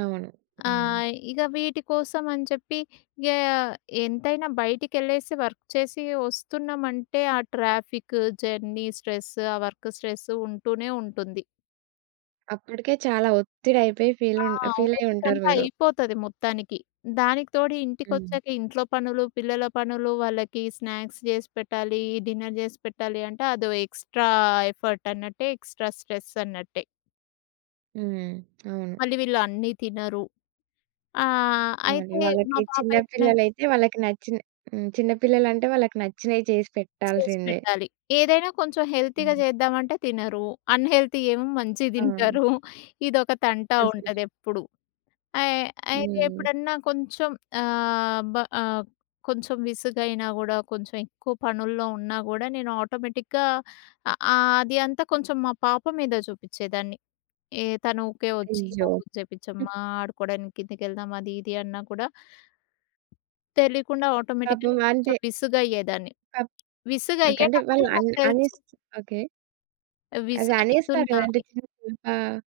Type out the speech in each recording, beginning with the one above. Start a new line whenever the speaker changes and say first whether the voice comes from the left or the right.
right: అవును.
left: ఆ!
right: హ్మ్.
left: ఇగ వీటి కోసం అని చెప్పి ఇగ ఎంతైనా బయటికెళ్ళేసి వర్క్ చేసి ఒస్తున్నామంటే ఆ ట్రాఫిక్, జర్నీ, స్ట్రెస్సు ఆ వర్క్ స్ట్రెస్సు ఉంటూనే ఉంటుంది.
right: అప్పటికే చాలా ఒత్తిడయిపోయి ఫీల్
left: ఆ!
right: ఉన్ ఫీలయ్యి
left: ఓపిక
right: ఉంటారు
left: అంతా
right: మీరు.
left: అయిపోతది మొత్తానికి. దానికి తోడు
right: హ్మ్.
left: ఇంటికొచ్చాక ఇంట్లో పనులు, పిల్లల పనులు వాళ్ళకి స్నాక్స్ చేసి పెట్టాలి డిన్నర్ చేసి పెట్టాలి అంటే అదో ఎక్స్‌ట్రా ఎఫర్ట్ అన్నట్టే ఎక్స్‌ట్రా స్ట్రెస్ అన్నట్టే.
right: హ్మ్. అవును.
left: మళ్ళీ వీళ్ళు అన్నీ తినరు. ఆహ్,
right: ఆ! ఇ
left: అయితే మా
right: వాళ్ళకి
left: పాప
right: చిన్న
left: ఎప్పుడైనా
right: పిల్లలైతే వాళ్ళకి నచ్చిన హ్మ్. చిన్న పిల్లలంటే వాళ్ళకి నచ్చినయి చేసి పెట్టాల్సిందే.
left: చేసిపెట్టాలి. ఏదైనా కొంచెం హెల్తీగా
right: హ్మ్.
left: చేద్దామంటే తినరు. అన్‌హెల్తీ ఏమో మంచిగా
right: అవును.
left: తింటారు. ఇదొక తంట
right: అసలు
left: ఉంటది ఎప్పుడు. అయ్ అయితే
right: హ్మ్.
left: ఎప్పుడన్నా కొంచెం. ఆహ్, బ ఆహ్, కొంచెం విసుగైనా గూడా కొంచెం ఎక్కువ పనుల్లో ఉన్నా గూడా నేను ఆటోమేటిక్‌గా అ ఆహ్, అది అంతా కొంచెం మా పాప మీద చూపిచేదాన్ని. ఏ తను ఊకే వచ్చి
right: అయ్యో! హ్మ్.
left: చేపించమ్మా ఆడుకోవడానికి కిందికి వెళ్దాం అది ఇది అన్నా కూడా తెలియకుండా ఆటోమేటిక్‌గా
right: పాపం
left: నేను
right: అంటే
left: కొంచెం విసుగయ్యేదాన్ని.
right: క ఓకే. అంటే
left: విసుగయ్యేటప్పుడే
right: వాళ్ళు
left: నాకు
right: అన్నీ
left: తెలుసు.
right: అన్నిస్ ఓకే. అది
left: విసుగు
right: అనేస్తారు
left: అయితున్నా
right: కదండి.
left: అని.
right: చిన్న పా చిన్న పాప ఆహ్,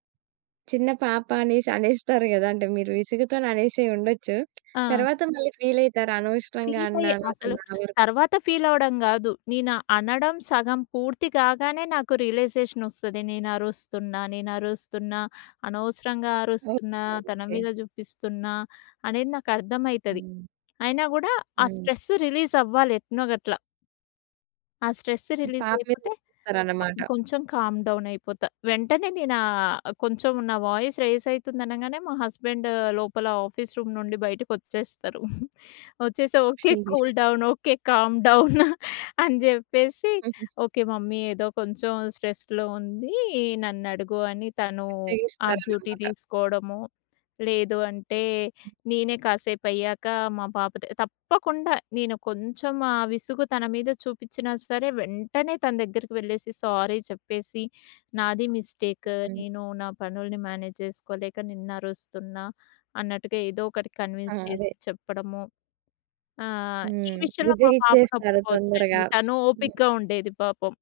right: చిన్న పాప అనేసి అనేస్తారు గదా! అంటే మీరు ఇసుగుతో అనేసి ఉండొచ్చు.
left: ఆ!
right: తరువాత మళ్ళీ ఫీలయితారా? అనవసరంగా
left: ఫీల్ అయ్యే
right: అన్నాను. అసలు
left: అసలు
right: నా వరకు
left: తర్వాత ఫీల్ అవ్వడం గాదు. నేను అనడం సగం పూర్తి కాగానే నాకు రియలైజేషన్ ఒస్తది. నేను అరుస్తున్నా. నేను అరుస్తున్నా. అనవసరంగా
right: ఓకే.
left: అరుస్తున్నా తన
right: ఓకే.
left: మీద చూపిస్తున్నా. అనేది నాకు అర్థమైతది.
right: హ్మ్.
left: అయినా గూడా ఆ
right: హ్మ్.
left: స్ట్రెస్ రిలీజ్ అవ్వాలి ఎట్నొ గట్ల. ఆ స్ట్రెస్ రిలీజ్
right: పాప మీద
left: అయిపోతే
right: చూపిస్తారన్నమాట.
left: అప్పుడు కొంచెం కామ్ డౌన్ అయిపోతా. వెంటనే నేను ఆహ్, కొంచెం నా వాయిస్ రెయిస్ అయితుంది అనంగానే. మా హస్బెండ్ లోపల ఆఫీస్ రూమ్ నుండి బయటికి ఒచ్చేస్తారు. ఒచ్చేసి, "ఓకే.
right: అయ్యో!
left: Cool down okay. Calm down అని చెప్పేసి
right: హుహు.
left: ఓకే! మమ్మీ ఏదో కొంచెం స్ట్రెస్‌లో ఉంది. నన్ను అడుగు" అని తను ఆ డ్యూటీ
right: బుజ్జగిస్తారన్నమాట.
left: తీసుకోవడము. లేదు అంటే నేనే కాసేపయ్యాక మా పాప త తప్పకుండా నేను కొంచెం ఆ విసుగు తన మీద చూపించినా సరే! వెంటనే తన దగ్గరికి వెళ్ళేసి, సారీ చెప్పేసి నాది మిస్టేక్
right: హుహు.
left: నేను నా పనుల్ని మేనేజ్ చేసుకోలేక నిన్నరుస్తున్నా. అన్నట్టుగా ఏదో ఒకటి
right: ఆ!
left: కన్విన్స్ చేసి
right: అదే.
left: చెప్పడము. ఆహ్, ఈ
right: హ్మ్.
left: విషయంలో మా పాపను
right: బుజ్జగిచ్చేస్తారు
left: ఒప్పుకోవచ్చండి
right: తొందరగా.
left: తను
right: హ్మ్.
left: ఓపికగా ఉండేది పాపం.